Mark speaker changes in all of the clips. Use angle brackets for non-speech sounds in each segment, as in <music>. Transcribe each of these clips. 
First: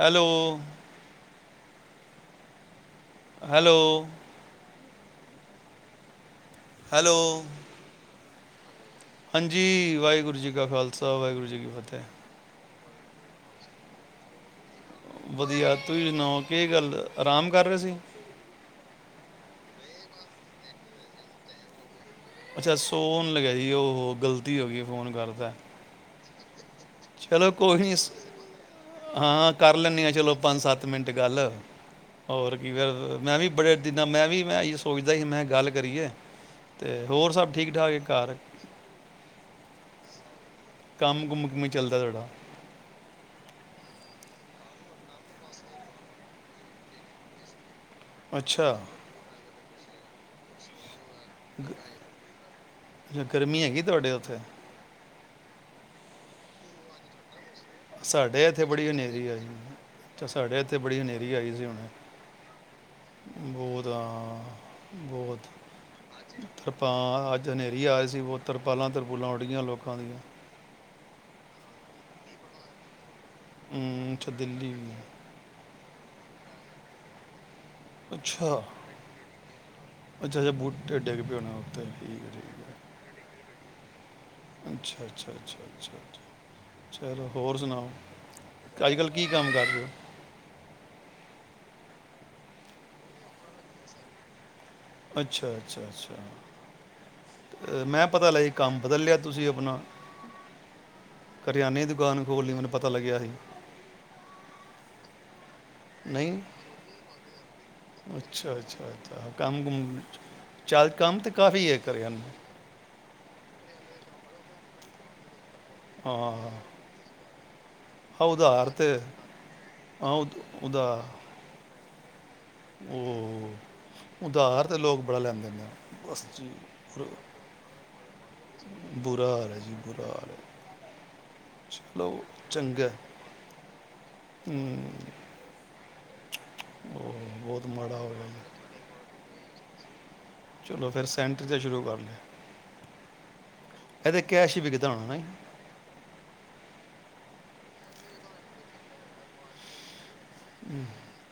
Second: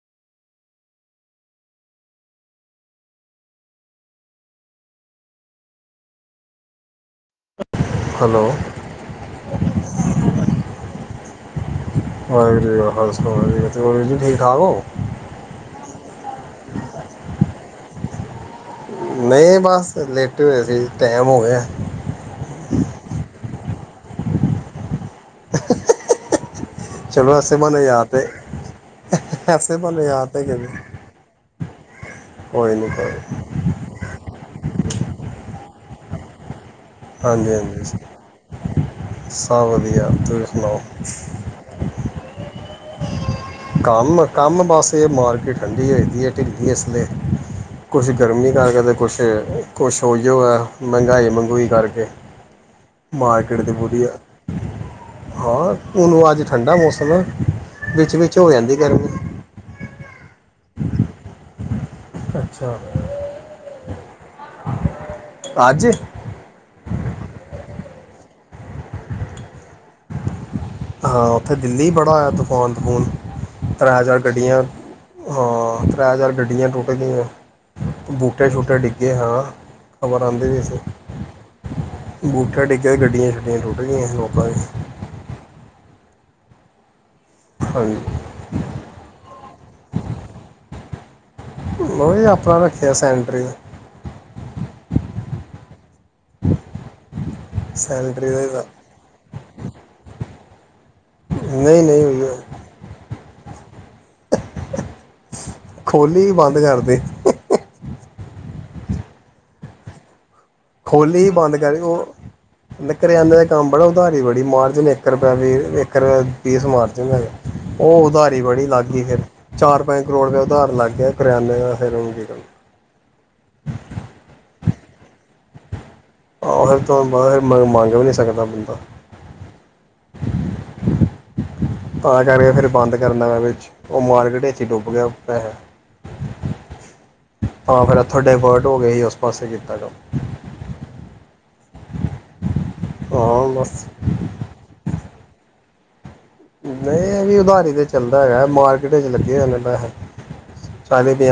Speaker 1: Hello hello hello
Speaker 2: hello
Speaker 1: ਹਾਂਜੀ ਵਾਹਿਗੁਰੂ ਜੀ ਕਾ ਖਾਲਸਾ ਵਾਹਿਗੁਰੂ। ਜੀ ਕੀ ਫਤਹਿ।
Speaker 2: ਵਾਹਿਗੁਰੂ ਜੀ ਕਾ ਖਾਲਸਾ ਵਾਹਿਗੁਰੂ ਜੀ ਕੀ ਫਤਹਿ ਹੋਰ ਜੀ ਠੀਕ ਠਾਕ ਹੋ।
Speaker 1: ਵਧੀਆ ਤੁਸੀਂ ਸੁਣਾਓ ਕੀ ਗੱਲ ਆਰਾਮ ਕਰ ਰਹੇ ਸੀ
Speaker 2: ਨਹੀਂ ਬਸ ਲੇਟੇ ਹੋਏ ਸੀ ਟਾਈਮ ਹੋ ਗਿਆ।
Speaker 1: ਅੱਛਾ ਸੌਣ ਲੱਗੇ ਸੀ। ਉਹ ਗ਼ਲਤੀ ਹੋ ਗਈ ਫੋਨ ਕਰਤੇ। ਚਲੋ
Speaker 2: ਐਸੇ
Speaker 1: ਕੋਈ
Speaker 2: ਬਹਾਨੇ
Speaker 1: ਨੀ
Speaker 2: ਯਾਦ ਤੇ
Speaker 1: ਹਾਂ ਕਰ
Speaker 2: ਐਸੇ ਬਹਾਨੇ
Speaker 1: ਲੈਣੇ
Speaker 2: ਯਾਦ
Speaker 1: ਚਲੋ
Speaker 2: ਤੇ
Speaker 1: ਪੰਜ
Speaker 2: ਕਰੀ
Speaker 1: ਸੱਤ ਮਿੰਟ ਗੱਲ। ਹੋਰ ਕੀ
Speaker 2: ਕੋਈ ਨਹੀਂ ਕੋਈ
Speaker 1: ਫਿਰ
Speaker 2: ਨੀ।
Speaker 1: ਮੈਂ ਵੀ ਬੜੇ ਦਿਨਾਂ ਮੈਂ ਵੀ। ਮੈ ਇਹੀ ਸੋਚਦਾ ਸੀ ਮੈਂ ਗੱਲ ਕਰੀਏ। ਅਤੇ ਹੋਰ ਸਭ
Speaker 2: ਹਾਂਜੀ
Speaker 1: ਠੀਕ
Speaker 2: ਹਾਂਜੀ
Speaker 1: ਠਾਕ ਹੈ ਘਰ
Speaker 2: ਸਭ ਵਧੀਆ। <unintelligible>
Speaker 1: ਕੰਮ ਕੁਮ ਕਿਵੇਂ ਚੱਲਦਾ ਤੁਹਾਡਾ।
Speaker 2: ਕੰਮ ਕੰਮ ਬਸ ਇਹ ਮਾਰਕੀਟ ਠੰਡੀ ਹੋ ਦੀ ਹੈ ਢਿੱਲੀ ਇਸ ਵੇਲੇ ਕੁਛ ਗਰਮੀ
Speaker 1: ਅੱਛਾ
Speaker 2: ਕਰਕੇ ਤੇ ਕੁਛ। ਕੁਛ ਉਹੀ ਹੋ ਏ। ਮਹਿੰਗਾਈ ਮਹਗੂਈ ਕਰਕੇ
Speaker 1: ਅੱਛਾ
Speaker 2: ਮਾਰਕੀਟ
Speaker 1: ਗਰਮੀ
Speaker 2: ਦੀ
Speaker 1: ਹੈਗੀ
Speaker 2: ਬੁਰੀ
Speaker 1: ਤੁਹਾਡੇ ਉੱਥੇ
Speaker 2: ਹਾਲਤ। ਹਾਂ ਹੁਣ ਉਹ ਅੱਜ ਠੰਡਾ ਮੌਸਮ ਹੈ। ਵਿੱਚ ਵਿੱਚ
Speaker 1: ਸਾਡੇ
Speaker 2: ਹੋ
Speaker 1: ਇੱਥੇ
Speaker 2: ਜਾਂਦੀ
Speaker 1: ਬੜੀ ਹਨੇਰੀ
Speaker 2: ਗਰਮੀ
Speaker 1: ਆਏ। ਸਾਡੇ ਇੱਥੇ ਬੜੀ ਹਨੇਰੀ ਆਈ ਸੀ ਹੁਣੇ।
Speaker 2: ਅੱਛਾ
Speaker 1: ਹਾ ਬਹੁਤ
Speaker 2: ਅੱਜ
Speaker 1: ਕਿਰਪਾ ਅੱਜ ਨੇ ਆਏ ਸੀ ਤਰਪਾਲਾਂ ਤਰਪਲਾਂ ਉੱਡੀਆਂ ਲੋਕਾਂ ਦੀਆਂ
Speaker 2: ਹਾਂ ਉੱਥੇ ਦਿੱਲੀ ਬੜਾ ਹੋਇਆ ਤਫਾਨ ਤਫੂਨ ਤ੍ਰੈ
Speaker 1: ਹਮ,
Speaker 2: ਚਾਰ
Speaker 1: ਅੱਛਾ
Speaker 2: ਗੱਡੀਆਂ
Speaker 1: ਦਿੱਲੀ ਵੀ
Speaker 2: ਹਾਂ ਤ੍ਰੈ ਚਾਰ ਗੱਡੀਆਂ ਟੁੱਟ ਗਈਆਂ ਬੂਟੇ
Speaker 1: ਅੱਛਾ
Speaker 2: ਸ਼ੂਟੇ ਡਿੱਗੇ ਹਾਂ ਖਬਰ
Speaker 1: ਅੱਛਾ
Speaker 2: ਆਂਦੀ
Speaker 1: ਅੱਛਾ
Speaker 2: ਪਈ ਸੀ
Speaker 1: ਬੂਟੇ ਡਿੱਗ ਪਏ ਹੋਣੇ ਉੱਤੇ ਠੀਕ ਹੈ,
Speaker 2: ਬੂਟਾ
Speaker 1: ਠੀਕ
Speaker 2: ਡਿੱਗਿਆ ਗੱਡੀਆਂ ਟੁੱਟ ਗਏ
Speaker 1: ਅੱਛਾ ਅੱਛਾ ਅੱਛਾ ਅੱਛਾ ਚਲੋ ਹੋਰ ਸੁਣਾਓ
Speaker 2: ਹਾਂਜੀ
Speaker 1: ਅੱਜ ਕੱਲ੍ਹ ਕੀ ਕੰਮ ਕਰਦੇ ਹੋ
Speaker 2: ਵਾਹ ਵਾਹ ਆਪਣਾ ਰੱਖਿਆ ਸੈਂਟਰ ਆ
Speaker 1: ਅੱਛਾ ਅੱਛਾ ਅੱਛਾ ਮੈਂ
Speaker 2: ਸੈਨਟਰੀ
Speaker 1: ਪਤਾ ਲੱਗਿਆ
Speaker 2: ਦਾ
Speaker 1: ਕੰਮ ਬਦਲਿਆ ਤੁਸੀਂ ਆਪਣਾ
Speaker 2: ਨਹੀਂ
Speaker 1: ਕਰਿਆਨੇ ਦੀ ਦੁਕਾਨ ਖੋਲ੍ਹਣੀ
Speaker 2: ਨਹੀਂ
Speaker 1: ਮੈਨੂੰ ਪਤਾ ਲੱਗਿਆ ਸੀ
Speaker 2: ਖੋਲੀ
Speaker 1: ਨਹੀਂ
Speaker 2: ਬੰਦ ਕਰਦੇ
Speaker 1: ਅੱਛਾ ਅੱਛਾ ਅੱਛਾ ਕੰਮ ਕੁਮ ਚੱਲ
Speaker 2: ਖੋ
Speaker 1: ਕੰਮ
Speaker 2: ਹੀ
Speaker 1: ਤੇ
Speaker 2: ਬੰਦ
Speaker 1: ਕਾਫੀ
Speaker 2: ਕਰ
Speaker 1: ਹੈ ਕਰਿਆ
Speaker 2: ਉਹ
Speaker 1: ਨੂੰ
Speaker 2: ਕਰਿਆਨੇ ਦਾ ਕੰਮ ਬੜਾ ਉਧਾਰੀ ਬੜੀ ਮਾਰਜਨ ਇੱਕ ਰੁਪਇਆ ਵੀਰ ਇੱਕ ਰੁਪਇ
Speaker 1: ਹਾਂ
Speaker 2: ਪੀਸ ਮਾਰਜ ਹੈਗਾ ਉਹ
Speaker 1: ਹਾਂ
Speaker 2: ਉਧਾਰੀ ਬੜੀ
Speaker 1: ਉਧਾਰ ਤੇ
Speaker 2: ਲਾਗੀ ਫਿਰ ਚਾਰ ਪੰਜ
Speaker 1: ਹਾਂ
Speaker 2: ਕਰੋੜ ਰੁਪਏ
Speaker 1: ਉਧ-
Speaker 2: ਦਾ ਉਦਾਰ
Speaker 1: ਉਹਦਾ
Speaker 2: ਲੱਗ ਗਿਆ ਕਰਿਆਨ ਦਾ ਫਿਰ ਹੁਣ ਕੀ
Speaker 1: ਉਹ ਉਧਾਰ ਤੇ ਲੋਕ ਬੜਾ ਲੈਂਦੇ ਨੇ ਬਸ ਜੀ
Speaker 2: ਆਹੋ
Speaker 1: ਬੁਰ-
Speaker 2: ਫਿਰ ਮੰਗ ਨੀ
Speaker 1: ਬੁਰਾ ਹਾਲ ਹੈ ਜੀ ਬਕਾਰ
Speaker 2: ਤਾਂ ਕਰਕੇ ਫੇਿਰ ਬੰਦ ਕਰਨਾ ਪਇਆ ਵਿੱਚ ਉਹ ਮਾਰਕੀਟ ਵਿੱਚ ਡੁੱਬ
Speaker 1: ਹਮ,
Speaker 2: ਗਿਆ ਪਹਿਆ
Speaker 1: ਉਹ ਬਹੁਤ
Speaker 2: ਹਾਂ
Speaker 1: ਮਾੜਾ
Speaker 2: ਫਿਰ
Speaker 1: ਹੋ
Speaker 2: ਉਥੋਂ
Speaker 1: ਗਿਆ ਜੀ
Speaker 2: ਡਾਇਵਰਟ ਹੋ ਗਏ ਸੀ ਉਸ ਪਾਸੇ ਜ ਹੈਲੋ
Speaker 1: ਚਲੋ ਫਿਰ ਸੈਂਟਰ ਤੇ ਸ਼ੁਰੂ ਕਰ ਲਿਆ
Speaker 2: ਹਾਂ ਬਸ
Speaker 1: ਇਹਦੇ ਕੈਸ਼ ਹੀ ਵਿਕਦਾ ਹੋਣਾਾ ਨਹੀਂ
Speaker 2: ਨਹੀਂ ਇਹ ਵੀ ਉਧਾਰੀ ਤੇ ਚੱਲਦਾ ਹੈਗਾ ਮਾਰਕੀਟ ਚ ਲੱਗੇ ਹੋਣੇ ਪੈਹੈ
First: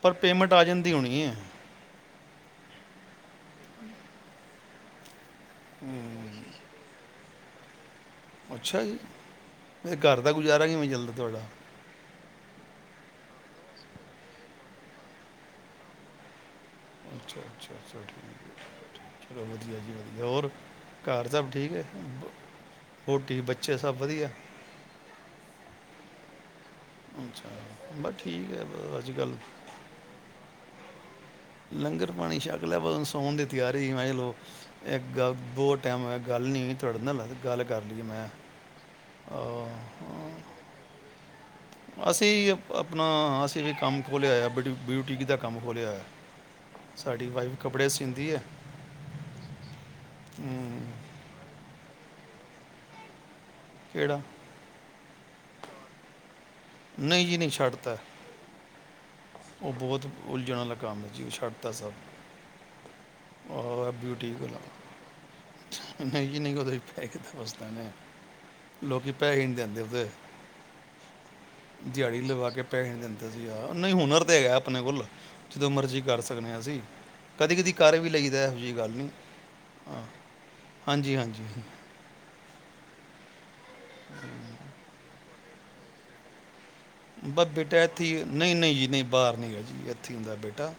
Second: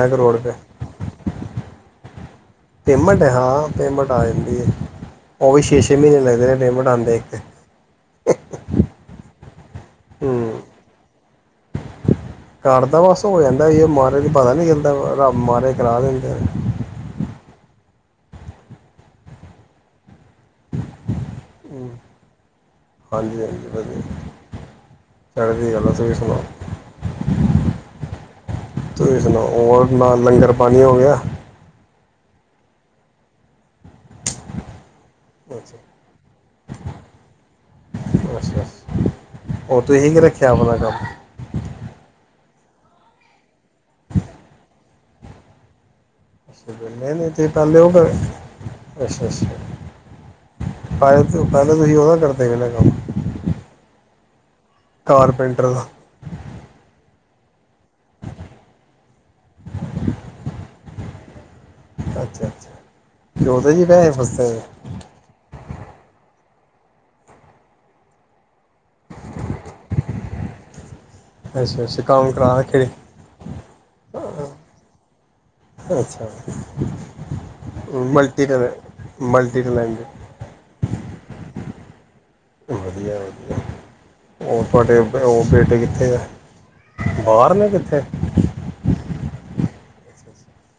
Speaker 1: ਪਰ ਪੇਮੈਂਟ ਆ ਜਾਂਦੀ ਹੋਣੀ ਹੈ
Speaker 2: ਪੇਮੈਂਟ ਹਾਂ ਪੇਮੈਂਟ ਆ ਜਾਂਦੀ ਹੈ ਉਹ ਵੀ ਛੇ-ਛੇ ਮਹੀਨੇ
Speaker 1: ਹਮ,
Speaker 2: ਨਜ਼ਰੇ ਨੀ ਮਨਾਂਦੇ- <inaudible>
Speaker 1: ਅੱਛਾ ਜੀ, ਫਿਰ ਘਰ ਦਾ ਗੁਜ਼ਾਰਾ ਕਿਵੇ ਚਲਦਾ <inaudible>
Speaker 2: ਘਰਦਾ ਬਸ ਹੋ ਜਾਂਦਾ ਇਹ ਮਹਾਰਾਜ ਪਤਾ ਨਹੀਂ ਚੱਲਦਾ ਰੱਬ ਮਹਾਰਾਜ ਕਰਾ ਦੇਂਦੇ
Speaker 1: ਅੱਛਾ-ਅੱਛਾ ਚਲੋ ਵਧੀਆ ਜੀ ਵਧੀਆ ਹੋਰ ਘਰ ਸਭ ਠੀਕ ਹੈ,
Speaker 2: ਹੂੰ
Speaker 1: ਵੋਟੀ
Speaker 2: ਹਾਂਜੀ ਹਾਂਜੀ
Speaker 1: ਬੱਚੇ ਸਭ ਵਧੀਆ
Speaker 2: ਚੜ੍ਹਦੀ ਕਲਾ ਤੁਸੀਂ ਸੁਣਾਓ
Speaker 1: ਅੱਛਾ ਬਸ ਠੀਕ ਹੈ
Speaker 2: ਤੁਸੀਂ
Speaker 1: ਅੱਜਕੱਲ
Speaker 2: ਸੁਣਾਓ ਹੋਰ ਨਾਲ ਲੰਗਰ ਪਾਣੀ ਹੋ ਗਿਆ
Speaker 1: ਲੰਗਰ ਪਾਣੀ ਸ਼ਕ ਲਿਆ, ਬੱਸ ਸੌਣ ਦੀ ਤਿਆਰੀ ਮੇ ਚਲੋ ਇੱਕ ਗੱਲ
Speaker 2: ਅੱਛਾ
Speaker 1: ਬਹੁਤ ਟਾਈਮ ਹੋਇਆ ਗੱਲ ਨਹੀਂ ਤੁਹਾਡੇ ਨਾਲ ਗੱਲ ਕਰ ਲਈ ਮੈਂ
Speaker 2: ਅੱਛਾ
Speaker 1: ਕਿਹਾ
Speaker 2: ਉਹ ਤੁਸੀਂ ਕੀ ਰੱਖਿਆ ਆਪਣਾ ਕੰਮ
Speaker 1: ਅਸੀ ਆਪਣਾ ਵੀ ਕੰਮ ਖੋਲਿਆ ਆ ਬੜੀ ਬਿਊਟੀਕ ਦਾ ਕੰਮ ਖੋਲਿਆ ਹੋਇਆ।
Speaker 2: ਅੱਛਾ,
Speaker 1: ਸਾਡੀ
Speaker 2: ਨਹੀਂ-ਨਹੀਂ ਤੁਸੀ
Speaker 1: ਵਾਈਫ
Speaker 2: ਪਹਿਲੇ ਓ
Speaker 1: ਕੱਪੜੇ
Speaker 2: ਕਰ,
Speaker 1: ਸਿੰਦੀ ਹੈ
Speaker 2: ਅੱਛਾ ਅੱਛਾ।
Speaker 1: ਹਮ,
Speaker 2: ਪਹਿਲ ਤੋ ਪਹਿਲੇ ਤੋ ਤੁਸੀ ਓਹਦਾ ਕਰਦੇ ਹੀ ਨਾ ਕੰਮ
Speaker 1: ਕਿਹੜਾ?
Speaker 2: ਕਾਰਪੈਂਟਰ ਦਾ।
Speaker 1: ਨਹੀਂ ਜੀ ਨਹੀਂ ਛੱਡਤਾ ਐ। ਉਹ ਬਹੁਤ ਉਲਝਣ ਆਲਾ ਕੰਮ ਸੀ। ਓਹ ਛੱਡ ਤਾ
Speaker 2: ਅੱਛਾ ਅੱਛਾ ਤੇ
Speaker 1: ਸਭ।
Speaker 2: ਉਹਦੇ 'ਚ ਹੀ
Speaker 1: ਔਰ ਆ
Speaker 2: ਪੈਸੇ
Speaker 1: ਬਿਊਟੀਕ
Speaker 2: ਫਸਦੇ
Speaker 1: ਆਲਾ।
Speaker 2: ਨੇ
Speaker 1: ਨਹੀਂ ਜੀ ਨਹੀਂ ਓਹ ਤੁਹੀ ਪੈਸੇ ਦਾ ਪੁਛ ਦੇ ਨੇ ਆ, ਲੋਕੀ ਪੈਹੇ ਈ ਨੀ ਦੇਂਦੇ ਓਦੇ।
Speaker 2: ਅੱਛਾ ਅੱਛਾ
Speaker 1: ਦਿਹਾੜੀ
Speaker 2: ਕੰਮ
Speaker 1: ਲਵਾ
Speaker 2: ਕਰਾ
Speaker 1: ਕੇ
Speaker 2: ਰੱਖੇ
Speaker 1: ਪੈਹੇ ਨਹੀਂ ਦਿੰਦੇ ਸੀ ਯਾਰ। ਨਹੀਂ ਹੁਨਰ ਤੇ ਹੈਗਾ ਆਪਣੇ ਕੋਲ ਜਦੋਂ ਮਰਜ਼ੀ ਕਰ
Speaker 2: ਅੱਛਾ
Speaker 1: ਸਕਨੇ‌ ਆਂ ਅਸੀਂ, ਕਦੀ-ਕਦੀ ਕਰ ਵੀ ਲਈਦਾ,
Speaker 2: ਮਲਟੀ
Speaker 1: ਇਹੋ
Speaker 2: ਟੈਲੈਂ
Speaker 1: ਜੀ ਗੱਲ ਨੀ,
Speaker 2: ਮਲਟੀ
Speaker 1: ਹਾਂ
Speaker 2: ਟੈਲੈਂਟਡ
Speaker 1: ਹਾਂਜੀ ਹਾਂਜੀ। ਜੀ ਜੀ।
Speaker 2: ਵਧੀਆ ਵਧੀਆ
Speaker 1: ਹਮ।
Speaker 2: ਉਹ ਤੁਆਡੇ ਅ ਬ ਉਹ ਬੇਟੇ ਕਿੱਥੇ ਐ।
Speaker 1: ਬਹ ਬੇਟਾ ਏਥੇ ਈ ਐ, ਨਹੀਂ-ਨਹੀਂ ਜੀ ਨਹੀਂ ਬਾਹਰ ਨੀ ਗਾ ਜੀ। ਏਥੇ ਈ
Speaker 2: ਅੱਛਾ
Speaker 1: ਹੁੰਦਾ ਬੇਟਾ।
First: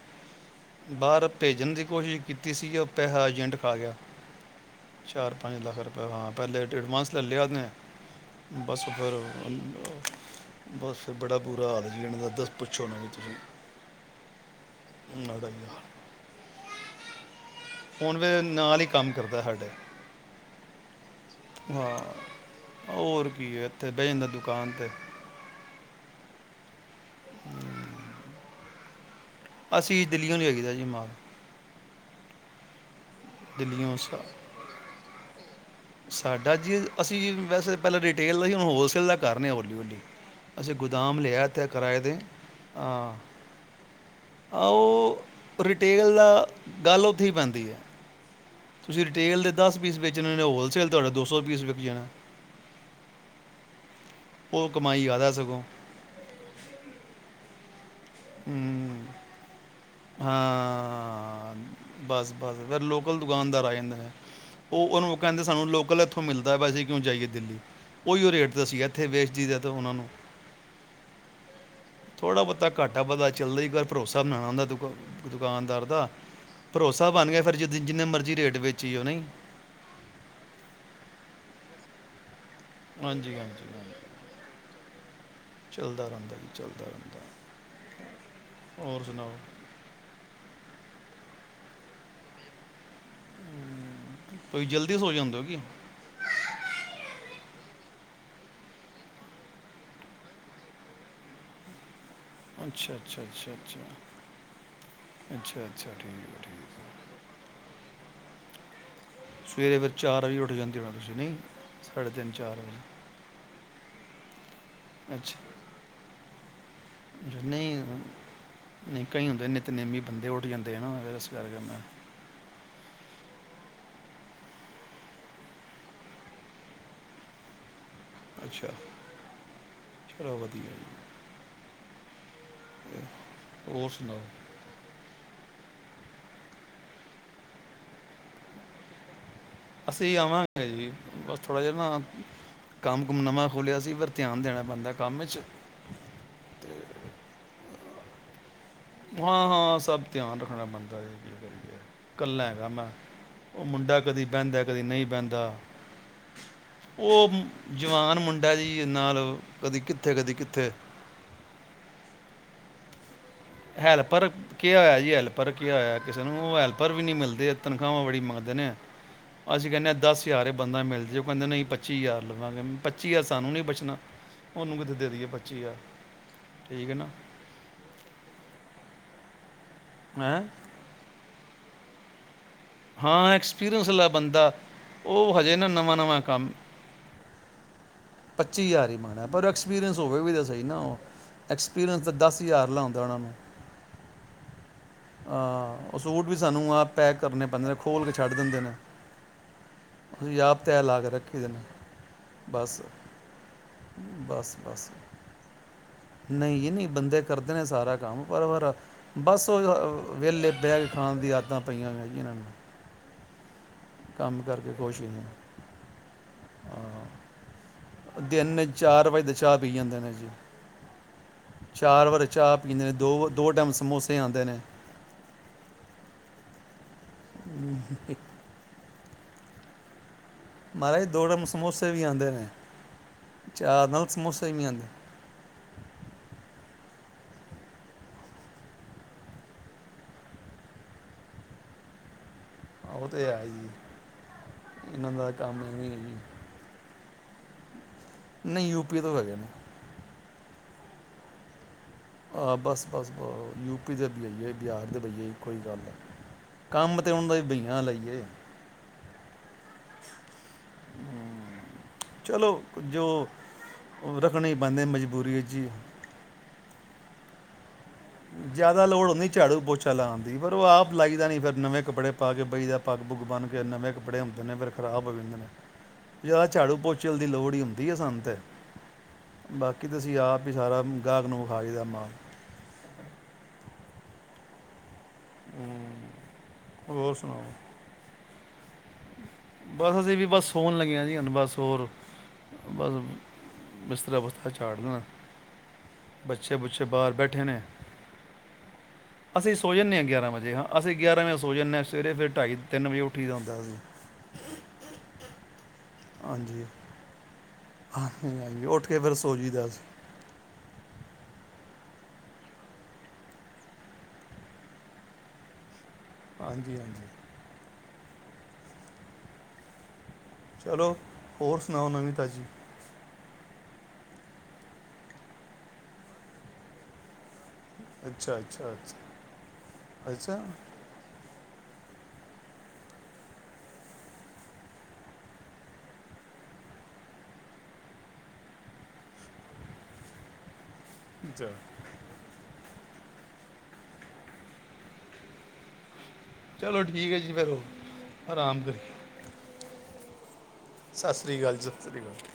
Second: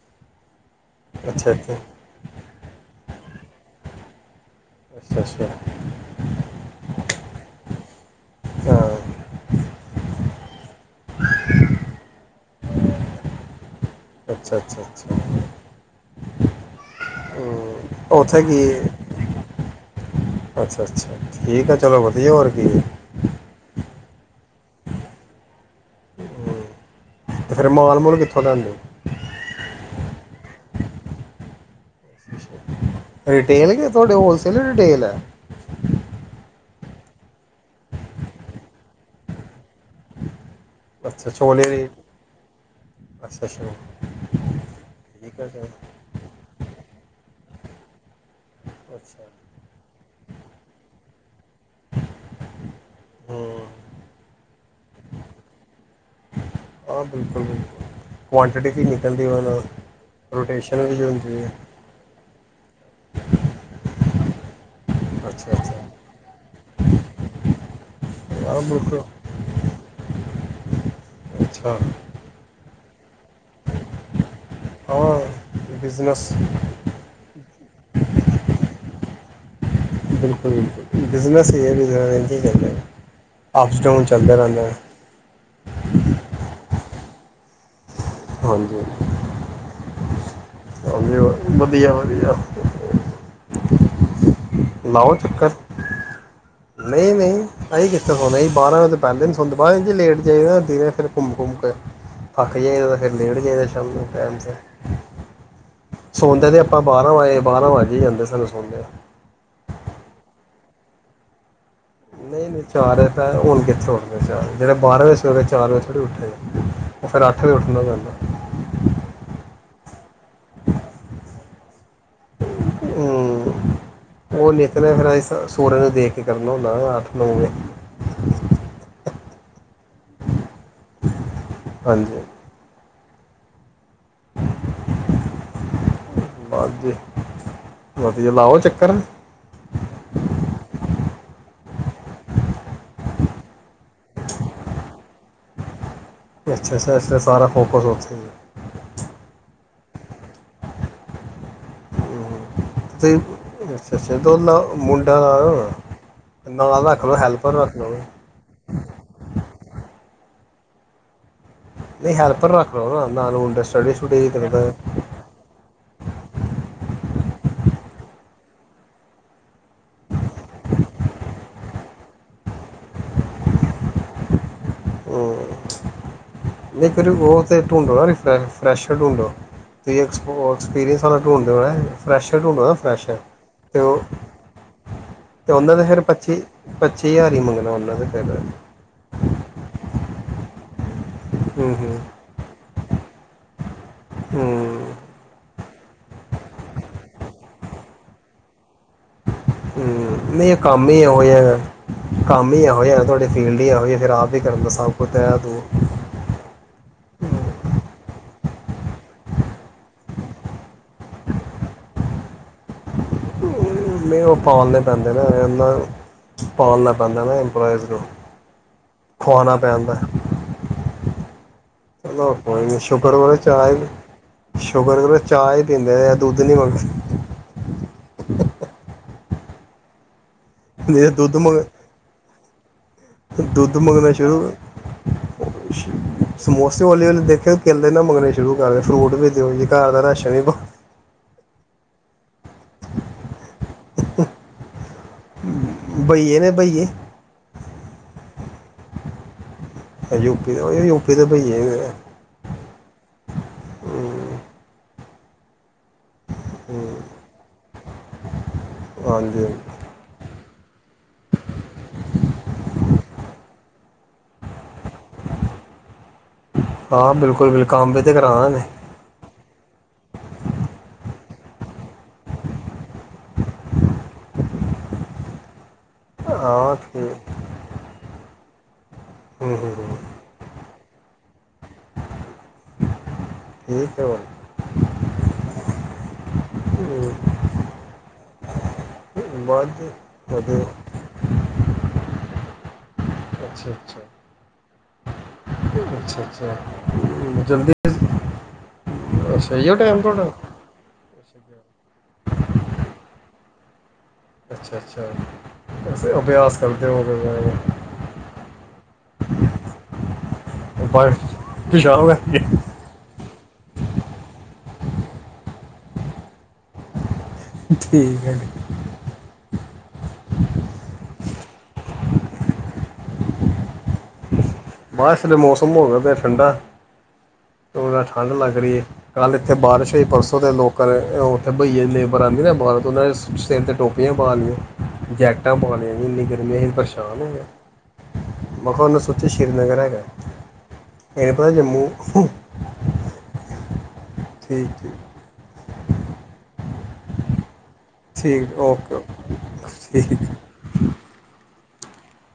Speaker 1: ਬਾਹਰ
Speaker 2: ਅੱਛਾ
Speaker 1: ਭੇਜਣ ਦੀ
Speaker 2: ਅੱਛਾ
Speaker 1: ਕੋਸ਼ਿਸ਼ ਕੀਤੀ ਸੀ, ਜੋ ਪੈਹਾ ਆਜ ਏਜੰਟ ਖਾ ਗਿਆ। ਚਾਰ
Speaker 2: ਅੱਛਾ
Speaker 1: ਪੰਜ ਲੱਖ ਰੁਪਏ, ਹਾਂ ਪਹਿਲੇ ਐਡਵਾਂਸ ਲੈ ਲਿਆ। ਨੇ ਬਸ
Speaker 2: ਹਾਂ
Speaker 1: ਫਿਰ ਅਨ-ਅ ਬਸ ਬੜਾ ਬੁਰਾ ਹਾਲ ਜੀ ਏਨ ਦਾ, ਬਸ ਪੁੱਛੋ ਨਾ ਯੀ ਤੁਸੀਂ।
Speaker 2: ਅੱਛਾ ਅੱਛਾ ਅੱਛਾ।
Speaker 1: ਉਹਨਾਂ ਦਾ ਹੀ ਹਾਲ
Speaker 2: ਹਮ
Speaker 1: ਹੁਣ ਵੇ
Speaker 2: ਉੱਥੇ ਕੀ ਏ,
Speaker 1: ਨਾਲ ਹੀ ਕੰਮ ਕਰਦਾ ਸਾਡੇ
Speaker 2: ਅੱਛਾ ਅੱਛਾ। ਠੀਕ ਐ, ਚਲੋ ਵਧੀਆ ਹੋਰ ਕੀ ਏ।
Speaker 1: ਤੇ ਬਹਿ ਜਾਂਦਾ ਦੁਕਾਨ ਤੇ।
Speaker 2: ਤੇ ਫਿਰ ਮਾਲ ਮੂਲ ਕਿੱਥੋਂ ਲਿਆਂਦੇ ਓ?
Speaker 1: ਅਸੀਂ ਦਿੱਲੀਓਂ ਲਿਆਈ ਦੈ ਜੀ ਮਾਲ।
Speaker 2: ਰਿਟੇਲ ਐ ਕੇ,
Speaker 1: ਦਿੱਲੀੋਂ
Speaker 2: ਤੁਆਡੇ ਹੋਲਸੇਲ ਰਿਟੇਲ ਐ। <inaudible>
Speaker 1: ਸਾਡਾ ਜੀ, ਅਸੀਂ ਵੈਸੇ ਪਹਿਲਾਂ ਰਿਟੇਲ ਦਾ ਹੀ, ਹੁਣ ਹੋਲਸੇਲ ਦਾ ਕਰਨੇ ਆਂ ਹੌਲੀ ਹੌਲੀ। ਅਸੀਂ ਗੋਦਾਮ
Speaker 2: ਅੱਛਾ
Speaker 1: ਲਿਆ,
Speaker 2: ਛੋਲੇ
Speaker 1: ਏਥੇ
Speaker 2: ਰੇ
Speaker 1: ਕਿਰਾਏ ਦੇ। ਆਂ,
Speaker 2: ਅੱਛਾ ਅੱਛਾ
Speaker 1: ਆ ਓਹ
Speaker 2: ਠੀਕ ਹੈ ਸਰ
Speaker 1: ਰਿਟੇਲ ਦਾ ਗੱਲ ਉੱਥੇ ਈ ਪੈਂਦੀ ਐ। ਤੁਸੀਂ
Speaker 2: ਅੱਛਾ
Speaker 1: ਰਿਟੇਲ ਦੇ ਦਸ ਪੀਸ ਵੇਚਣ ਨੇ ਹੋਲਸੇਲ ਤੁਹਾਡੇ ਦੋਸ। ਸੌ ਪੀਸ ਵਿਕ ਜਾਣਾ।
Speaker 2: ਹੂੰ
Speaker 1: ਉਹ ਕਮਾਈ ਜਿਆਦਾ ਸਗੋਂ।
Speaker 2: ਹਹ ਬਿਲਕੁਲ ਬਿਲਕੁਲ। ਕੁਆਂਟਿਟੀ ਕਿ
Speaker 1: ਹੂੰ
Speaker 2: ਨਿਕਲਦੀ ਉਹਨੂੰ।
Speaker 1: ਹਾਂ ਬਸ ਬਸ ਫਿਰ ਲੋਕਲ ਦੁਕਾਨਦਾਰ ਆ ਜਾਂਦੇ। <unintelligible> ਉਹ ਉਹਨੂੰ ਕਹਿੰਦੇ
Speaker 2: ਅੱਛਾ
Speaker 1: ਸਾਨੂੰ ਲੋਕਲ
Speaker 2: ਅੱਛਾ
Speaker 1: ਇੱਥੋਂ ਮਿਲ। ਵੈਸੇ ਕਿਉਂ ਚਈਏ ਦਿੱਲੀ। ਉਹੀਓ ਰੇਟ
Speaker 2: ਹਾਂ
Speaker 1: ਤੇ ਅਸੀ
Speaker 2: ਬਿਲਕੁਲ
Speaker 1: ਇੱਥੇ ਵੇਚਦੀ ਦਾ ਅਤੇ ਉਹਨਾਂ ਨੂੰ।
Speaker 2: ਅੱਛਾ
Speaker 1: ਥੋੜਾ ਬਹੁਤਾ। ਘਾਟਾ ਵੱਧਦਾ ਚਲਦਾ ਹੀ ਪਰ ਭਰੋਸਾ ਬਣਾਉਣਾ ਹੁੰਦਾ।
Speaker 2: ਹਾਂ
Speaker 1: ਦੁਕਾਨਦਾਰ ਦਾ
Speaker 2: ਬਿਜ਼ਨਸ
Speaker 1: ਭਰੋਸਾ ਬਣ ਗਿਆ ਫਿਰ ਜਦੋਂ। ਤੇ ਜਿੰਨੇ ਮਰਜ਼ੀ ਰੇਟ ਵੇਚੀਓ ਨਹੀਂ।
Speaker 2: ਬਿਲਕੁਲ ਬਿਲਕੁਲ ਬਿਜਨਸ ਹੀ ਹੈ ਹੀ ਚੱਲਦਾ
Speaker 1: ਹਾਂਜੀ ਹਾਂਜੀ
Speaker 2: ਅਪਸ ਡਾਊਨ ਚੱਲਦਾ ਰਹਿੰਦਾ ਹੈ।
Speaker 1: ਚੱਲਦਾ ਰਹਿੰਦਾ ਜੀ ਚੱਲ।
Speaker 2: ਹਾਂਜੀ
Speaker 1: ਹੋਰ ਸੁਣਾਓ
Speaker 2: ਵਧੀਆ ਵਧੀਆ।
Speaker 1: ਕੋਈ ਜਲਦੀ ਸੋ
Speaker 2: ਲਾਓ
Speaker 1: ਜਾਂਦੇ ਹੋ
Speaker 2: ਚੱਕਰ
Speaker 1: ਕੀ।
Speaker 2: ਨਹੀਂ ਨਹੀਂ ਅਸੀਂ ਕਿੱਥੇ ਸੋਣ ਸੀ ਬਾਰਾਂ ਵਜੇ ਪਹਿਲੇ ਨ ਸੁਣਦੇ ਬਾਅਦ ਲੇਟ ਜਾਈਦਾ ਦਿ ਫਿਰ ਘੁੰਮਕੁਮ ਕੇ। ਥੱਕ
Speaker 1: ਅੱਛਾ
Speaker 2: ਜਾਈਦਾ ਫਿਰ
Speaker 1: ਅੱਛਾ
Speaker 2: ਲੇਟ
Speaker 1: ਅੱਛਾ
Speaker 2: ਚਾਦਾ
Speaker 1: ਅੱਛਾ
Speaker 2: ਸ਼ਾਮ ਟਾਈਮ ਸਿਰ
Speaker 1: ਅੱਛਾ ਅੱਛਾ ਠੀਕ ਹੈ
Speaker 2: ਸੋਦੇ
Speaker 1: ਠੀਕ
Speaker 2: ਤਾਂ ਆਪਾਂ
Speaker 1: ਹੈ
Speaker 2: ਬਾਰਾਂੇ ਬਾਰਾਂ ਵ ਜਾਂਦੇ। ਸੱਲ ਸੁੋਦੇਾਂ
Speaker 1: ਸਵੇਰੇ ਫਿਰ ਚਾਰ ਵਜੇ ਉੱਠ ਜਾਂਦੇ ਤੁਸੀਂ ਨਹੀਂ ਸਾਢੇ ਤਿੰਨ
Speaker 2: ਨਹੀਂ ਨਹੀਂ
Speaker 1: ਵਜੇ
Speaker 2: ਚ ਰਿਹਾ ਤਾਂ ਹੁਣ ਕਿਥੇ ਸੌਦੇ ਚਾਰ। ਸਵੇਰੇ ਬਾਰਾ
Speaker 1: ਅੱਛਾ
Speaker 2: ਵਜੇ ਫਿਰ
Speaker 1: ਅੱਛਾ,
Speaker 2: ਚਾਰ ਵਜੇ ਉੱਠੇ। ਫਿਰ ਅੱਠ ਵਜੇ
Speaker 1: ਨਹੀਂ
Speaker 2: ਉੱਠਣਾ ਪੈਂਦਾ
Speaker 1: ਨਿਤਨੇਮ ਬੰਦੇ ਉੱਠ ਜਾਂਦੇ ਨੇ।
Speaker 2: ਹੂ ਉਹ ਨਿਤਨੇਮ ਰਾਈ ਸੂਰਜ ਨੂੰ ਦੇਖ ਕੇ ਕਰਨਾ ਹੁੰਨਾ ਅੱਠ ਨੌ ਵਜੇ
Speaker 1: ਅੱਛਾ। ਚਲੋ ਵਧੀਆ ਜੀ
Speaker 2: ਹਾਂਜੀ।
Speaker 1: ਹੋਰ ਸੁਣਾਓ।
Speaker 2: ਵਾਦੀ ਵਧੀਆ ਲਾਓ ਚੱਕਰ।
Speaker 1: ਅਸੀਂ ਆਵਾਂਗੇ ਜੀ ਬਸ ਥੋੜਾ ਜਿਹਾ ਨਾ ਕੰਮ ਕੁਮ ਨਵਾਂ ਖੋਲਿਆ ਸੀ ਫੇਰ ਧਿਆਨ ਦੇਣਾ ਪੈਂਦਾ ਕੰਮ ਵਿਚ
Speaker 2: ਅੱਛਾ ਅੱਛਾ ਇਸ ਲਈ ਸਾਰਾ ਫੋਕਸ ਉਥੇ ਅਤੇ
Speaker 1: ਹਾਂ ਹਾਂ ਸਭ ਧਿਆਨ ਰੱਖਣਾ ਪੈਂਦਾ ਹੈ ਕਲੇ ਕਰਕੇ ਕਲਾ ਆ।
Speaker 2: ਤੁਸੀਂ
Speaker 1: ਉਹ
Speaker 2: ਅੱਛਾ
Speaker 1: ਮੁੰਡਾ
Speaker 2: ਅੱਛਾ
Speaker 1: ਕਦੀ
Speaker 2: ਤੇ
Speaker 1: ਬਹਿੰਦਾ
Speaker 2: ਉਹ
Speaker 1: ਕਦੀ ਨਹੀਂ
Speaker 2: ਮੁੰਡਾ
Speaker 1: ਬਹਿੰਦਾ।
Speaker 2: ਨਾਲ ਰੱਖ ਲਓ
Speaker 1: ਉਹ
Speaker 2: ਹੈਲਪਰ ਰੱਖ ਲਓ
Speaker 1: ਜਵਾਨ ਮੁੰਡਾ ਜੀ ਨਾਲ ਕਦੀ ਕਿੱਥੇ ਕਦੀ ਕਿੱਥੇ। ਤੇ
Speaker 2: ਨਹੀਂ ਹੈਲਪਰ ਰੱਖ ਲਓ ਨਾ। ਨਾਲ ਮੁੰਡਾ ਸਟੱਡੀ
Speaker 1: ਹੈਲਪਰ
Speaker 2: ਸਟੂਡੀ ਕਰਦਾ
Speaker 1: ਕੀ ਹੋਇਆ ਜੀ ਹੈਲਪਰ ਹੋਇਆ ਕਿਸੇ ਨੂੰ ਉਹ ਹੈਲਪਰ ਵੀ ਨਹੀਂ ਮਿਲਦੇ ਤਨਖਾਹਾਂ ਬੜੀ ਮੰਗਦੇ। ਅਸੀਂ ਕਹਿੰਦੇ ਹ ਦਸ ਹਜ਼ਾਰ ਬੰਦਾ ਮਿਲ ਜੇ। ਉਹ ਕਹਿੰਦੇ ਨਹੀਂ ਪੱਚੀ ਹਜ਼ਾਰ ਲਵਾਂਗੇ। ਪੱਚੀ ਹਜ਼ਾਰ ਸਾਨੂੰ ਨੀ ਬਚਣਾ। ਉਹਨੂੰ ਕਿਥੇ ਦੇ ਦੇਈਏ
Speaker 2: ਹੂੰ
Speaker 1: ਪੱਚੀ ਹਜ਼ਾਰ। ਠੀਕ
Speaker 2: ਨਹੀਂ
Speaker 1: ਹੈ ਨਾ
Speaker 2: ਕਰ ਉਹ ਤੇ ਢੂੰਡਨਾ ਵਿ ਪੇਨਾ। ਫਰੈਸ਼ਰ ਢੂੰਡੋ ਤੁ ਅਕੂਸ
Speaker 1: ਹੈਂ
Speaker 2: ਐਕਸਪੀਰੀਅੰਸ ਵਾਲਾ ਢੂੰਡ ਹੋਇਆ ਫ਼੍ਰੇਸ਼
Speaker 1: ਹਾਂ ਐਕਸਪੀਰੀਅੰਸ ਲੈ ਬੰਦਾ ਉਹ
Speaker 2: ਅਤੇ
Speaker 1: ਹਜੇ ਨਾ
Speaker 2: ਉਹਨਾਂ ਦੇ
Speaker 1: ਨਵਾਂ
Speaker 2: ਫਿਰ
Speaker 1: ਨਵਾਂ
Speaker 2: ਪੱਚੀ
Speaker 1: ਕੰਮ
Speaker 2: ਪੱਚੀ ਹਜ਼ਾਰ ਹੀ ਮੰਗਣਾ ਉਹਨਾਂ ਦੇ ਫਿਰ
Speaker 1: ਪੱਚੀ ਹਜ਼ਾਰ ਹੀ ਮੰਗਦਾ। ਐਕਸਪੀਰੀਅੰਸ ਹੋਵੇ ਵੀ ਦੱਸ। ਐਨਾ ਉਹ
Speaker 2: ਹੂੰ ਹੂੰ
Speaker 1: ਐਕਸਪੀਰੀਅੰਸ ਤਾਂ ਦਸ ਹਜ਼ਾਰ ਲਾਉਂਦਾ ਉਹਨਾਂ ਨੂੰ।
Speaker 2: ਹੂੰ
Speaker 1: ਆਹ। ਉਹ ਸੂਟ ਵੀ ਸਾਨੂੰ ਆਪ ਪੈਕ ਕਰਨੇ। ਬੰਦੇ ਤੇ ਖੋਲ ਕੇ ਛੱਡ ਦਿੰਦੇ ਨੇ। ਅਸੀਂ
Speaker 2: ਨਹੀਂ
Speaker 1: ਆਪ ਤੈਅ
Speaker 2: ਕੰਮ ਹੀ
Speaker 1: ਲਾ ਕੇ
Speaker 2: ਇਹੋ
Speaker 1: ਰੱਖੀ ਦੇ
Speaker 2: ਜਿਹਾ
Speaker 1: ਨੇ
Speaker 2: ਕੰਮ ਹੀ
Speaker 1: ਬਸ
Speaker 2: ਇਹੋ ਤੁਹਾਡੀ ਫੀਲਡ ਇਹੋ ਜਿਹੀ ਫਿਰ ਆਪ ਹੀ
Speaker 1: ਬਸ
Speaker 2: ਕਰਨ ਦਾ
Speaker 1: ਬਸ
Speaker 2: ਸਭ ਕੁਝ ਹੈ ਤੂੰ
Speaker 1: ਨਹੀਂ ਜੀ ਨਹੀਂ ਬੰਦੇ ਕਰਦੇ ਨੇ ਸਾਰਾ ਕੰਮ ਪਰ ਫੇਰ ਬਸ ਉਹ ਵਿਹਲੇ ਬੈ ਕੇ ਖਾਣ ਦੀ ਆਦਤਾਂ ਪਈਆਂ ਹੈ ਜ ਇਹਨਾਂ ਨੂੰ
Speaker 2: ਨਹੀਂ ਉਹ
Speaker 1: ਕੰਮ ਕਰਕੇ
Speaker 2: ਪਾਲਣੇ
Speaker 1: ਖੁਸ਼ ਹੀ
Speaker 2: ਪੈਂਦੇ
Speaker 1: ਨਹੀਂ
Speaker 2: ਨਾ
Speaker 1: ਹਾਂ
Speaker 2: ਪਪੈਂਦਾ ਨਾ ਇੰਪਲੋਇਜ਼ ਨੂੰ
Speaker 1: ਦਿਨ ਚਾਰ ਵਜੇ ਤਾਂ
Speaker 2: ਖਆਉਣਾ
Speaker 1: ਚਾਹ ਪੀ
Speaker 2: ਪੈਂਦਾ
Speaker 1: ਜਾਂਦੇ ਨੇ ਜੀ ਚਾਰ ਵਾਰ
Speaker 2: ਚਲੋ
Speaker 1: ਚਾਹ
Speaker 2: ਕੋਈ ਨੀ
Speaker 1: ਪੀਂਦੇ ਨੇ
Speaker 2: ਸ਼ੂਗਰ
Speaker 1: ਦੋ
Speaker 2: ਕਰੋ
Speaker 1: ਦੋ
Speaker 2: ਚਾਹ
Speaker 1: ਟਾਈਮ
Speaker 2: ਹੀ
Speaker 1: ਸਮੋਸੇ ਆਉਂਦੇ ਨੇ
Speaker 2: ਸ਼ੂਗਰ ਕਰੋ ਚਾਹ ਹੀ ਪੀਂਦੇ ਦੁਧ ਨੀ ਮੰਗਦੇ।
Speaker 1: ਇੱਕ ਮਹਾਰਾਜ
Speaker 2: ਜੇ
Speaker 1: ਦੋ
Speaker 2: ਦੁੱਧ
Speaker 1: ਟਾਈਮ
Speaker 2: ਮੰਗ
Speaker 1: ਸਮੋਸੇ ਵੀ ਆਉਂਦੇ ਨੇ।
Speaker 2: ਦੁੱਧ
Speaker 1: ਚਾਹ ਨਾਲ
Speaker 2: ਮੰਗਣਾ ਸ਼ੁਰੂ।
Speaker 1: ਸਮੋਸੇ ਵੀ ਆਉਂਦੇ
Speaker 2: ਸਮੋਸੇ ਵਾਲਿਆਂ ਨੂੰ ਦੇਖ ਕੇਲੇ ਨਾ ਮੰਗਣੇ ਸ਼ੁਰੂ ਕਰ ਦਿ ਫਰੂਟ ਵੀ ਦਿਓ ਜੇ ਘਰ ਦਾ ਰਾਸ਼ਨ ਵੀ ਪਾਓ।
Speaker 1: ਉਹ ਤੇ ਹੈ ਈ ਏ। ਇਹਨਾਂ ਦਾ ਕੰਮ ਆਵੇ ਹੀ ਏ।
Speaker 2: ਬਈਏ ਨੇ ਬਈਏ
Speaker 1: ਨਹੀਂ ਯੂਪੀ ਤੋਂ ਹੈਗੇ ਨੇ।
Speaker 2: ਯੂਪੀ ਦੇ ਯੂਪੀ ਦੇ ਭਈਏ।
Speaker 1: ਹਾਂ ਬਸ ਬਸ ਔ ਯੂਪੀ ਦੇ
Speaker 2: ਹੂੰ,
Speaker 1: ਭਈਏ ਬਿਹਾਰ ਦੇ ਇਹੀ ਕੋਈ ਗੱਲ ਨਹੀਂ ਕੰਮ
Speaker 2: ਹੂੰ,
Speaker 1: ਤੇ ਹੁਣ ਬਈ ਲਈਏ
Speaker 2: ਹਾਂਜੀ ਹਾਂਜੀ।
Speaker 1: ਚਲੋ ਜੋ ਰੱਖਣੇ ਪਉਦੇ ਮਜਬੂਰੀ ਵਿੱਚ
Speaker 2: ਹਾਂ ਬਿਲਕੁਲ ਬਿਲਕੁਲ
Speaker 1: ਜਿਆਦਾ ਲੋੜ ਹੁੰਦੀ ਝਾੜੂ ਪੋਚਾ ਲਾਉਣ ਦੀ ਪਰ ਆਪ ਲਾਈਦਾ ਨੀ ਫਿਰ ਨਵੇਂ ਕੱਪੜੇ ਪਾ ਕੇ ਬਈ ਦਾ ਪੱਗ ਬੁੱਗ ਬਣਨ ਕੇ ਨਵੇਂ ਕੱਪੜੇ ਹੁੰਦੇ ਨੇ ਫਿਰ ਖਰਾਬ ਹੋ ਜਾਂਦੇ ਨੇ ਜਿਆਦਾ
Speaker 2: ਹਾਂ
Speaker 1: ਝਾੜੂ
Speaker 2: ਠੀਕ
Speaker 1: ਪੋਚਲ ਦੀ ਲੋੜ ਹੀ ਹੁੰਦੀ ਆ ਸਾਨੂੰ ਤੇ
Speaker 2: ਹੂੰ ਹੂੰ
Speaker 1: ਬਾਕੀ
Speaker 2: ਹੂੰ,
Speaker 1: ਤੁਸੀਂ ਆਪ ਹੀ ਸਾਰਾ ਗਾਹਕ ਨੂੰ <unintelligible> ਮਾਲ
Speaker 2: ਠੀਕ ਹੈ
Speaker 1: ਹੂੰ
Speaker 2: <inaudible>
Speaker 1: ਹੋਰ ਸੁਣਾਓ
Speaker 2: ਬਾਅਦ
Speaker 1: ਬਸ ਅਸੀਂ ਵੀ ਬਸ
Speaker 2: ਵਧੀਆ
Speaker 1: ਸੋਣ ਲੱਗਿਆ ਜੀ ਹੂਨ ਬਸ ਹੋਰ ਬਸ
Speaker 2: ਅੱਛਾ ਅੱਛਾ
Speaker 1: ਬਿਸਤਰਾ੍ ਬਤਾ ਝਾੜਨਾ
Speaker 2: ਅੱਛਾ ਅੱਛਾ
Speaker 1: ਬਛੇ ਬਛੇ ਬਾਹਰ
Speaker 2: ਹੂੰ,
Speaker 1: ਬੈਠੇ ਨੇ
Speaker 2: ਜਲਦੀ
Speaker 1: ਅਸੀਂ
Speaker 2: ਅੱਛਾ
Speaker 1: ਸੋ
Speaker 2: ਇਹੋ
Speaker 1: ਜਾਂਦੇ
Speaker 2: ਟਾਈਮ
Speaker 1: ਹਾਂ
Speaker 2: ਤੁਹਾਡਾ
Speaker 1: ਗਿਆਰਾਂ ਵਜੇ ਹਾਂ ਅਸੀਂ ਗਿਆਰਾਂ ਵਜੇ ਸੋ ਜਾਂਦੇ ਹਾਂ ਸਵੇਰੇ ਫਿਰ ਢਾਈ ਤਿੰਨ ਵਜੇ ਉੱਠੀ ਦਾ ਹੁੰਦਾ ਸੀ
Speaker 2: ਅੱਛਾ, ਅੱਛਾ ਵੈਸੇ ਅਭਿਆਸ
Speaker 1: ਹਾਂਜੀ
Speaker 2: ਕਰਦੇ ਹੋਵੇਗਾ ਓ।
Speaker 1: ਹਾਂਜੀ, ਹਾਂਜੀ ਉੱਠ ਕੇ ਫਿਰ ਸੋਂ ਜਾਇਦਾ ਅਸੀਂ।
Speaker 2: ਤੁਸੀਂ ਜਾਓਗੇ।
Speaker 1: ਹਾਂਜੀ, ਹਾਂਜੀ
Speaker 2: ਠੀਕ ਹੈ ਜੀ।
Speaker 1: ਚਲੋ ਹੋਰ ਸੁਣਾਓ, ਨਵੀਂ- ਤਾਜ਼ੀ
Speaker 2: ਵਾਸ ਇਥੇ ਮੌਸਮ ਹੋ ਗਿਆ ਪਆ ਠੰਡਾ। ਉ ਤਾਂ ਠੰਡ
Speaker 1: ਅੱਛਾ
Speaker 2: ਲੱਗ ਰਈ
Speaker 1: ਅੱਛਾ
Speaker 2: ਏ
Speaker 1: ਅੱਛਾ
Speaker 2: ਕੱਲ ਇੱਥੇ ਬਾਰਿਸ਼ ਹੋਈ
Speaker 1: ਅੱਛਾ
Speaker 2: ਪਰਸੋਂ ਦੇ ਲੋਕਾਂ ਓ। ਜ ਭੈਆ ਲੇਬਰ ਆਂਦੇ ਨਾ ਬਾਰ ਓਨਾਨੇ ਸਿਰ ਤੇ ਟੋਪੀਆਂ ਪਾ ਲਈਆਂ ਜੈਕਟਾਂ ਪਾਉਣੀਆਂ ਇੰਨੀ ਗਰਮੀ ਅਹੀ ਪਰੇਸ਼ਾਨ ਹੋਈਆ ਮੈਂ ਕਿਹਾ ਉਹਨੇ ਸੋਚਿਆ। ਸ਼੍ਰੀਨਗਰ ਹੈਗਾ
Speaker 1: ਅੱਛਾ
Speaker 2: ਇਹਪਤੇ ਜੰਮੂ। ਠੀਕ ਠੀਕ
Speaker 1: ਚਲੋ ਠੀਕ ਹੈ ਜੀ ਫਿਰ ਉਨ।
Speaker 2: ਠੀਕ ਓਕੇ ਓਕੇ। ਠੀਕ।
Speaker 1: ਸਿਰੀ ਕਾਲ਼।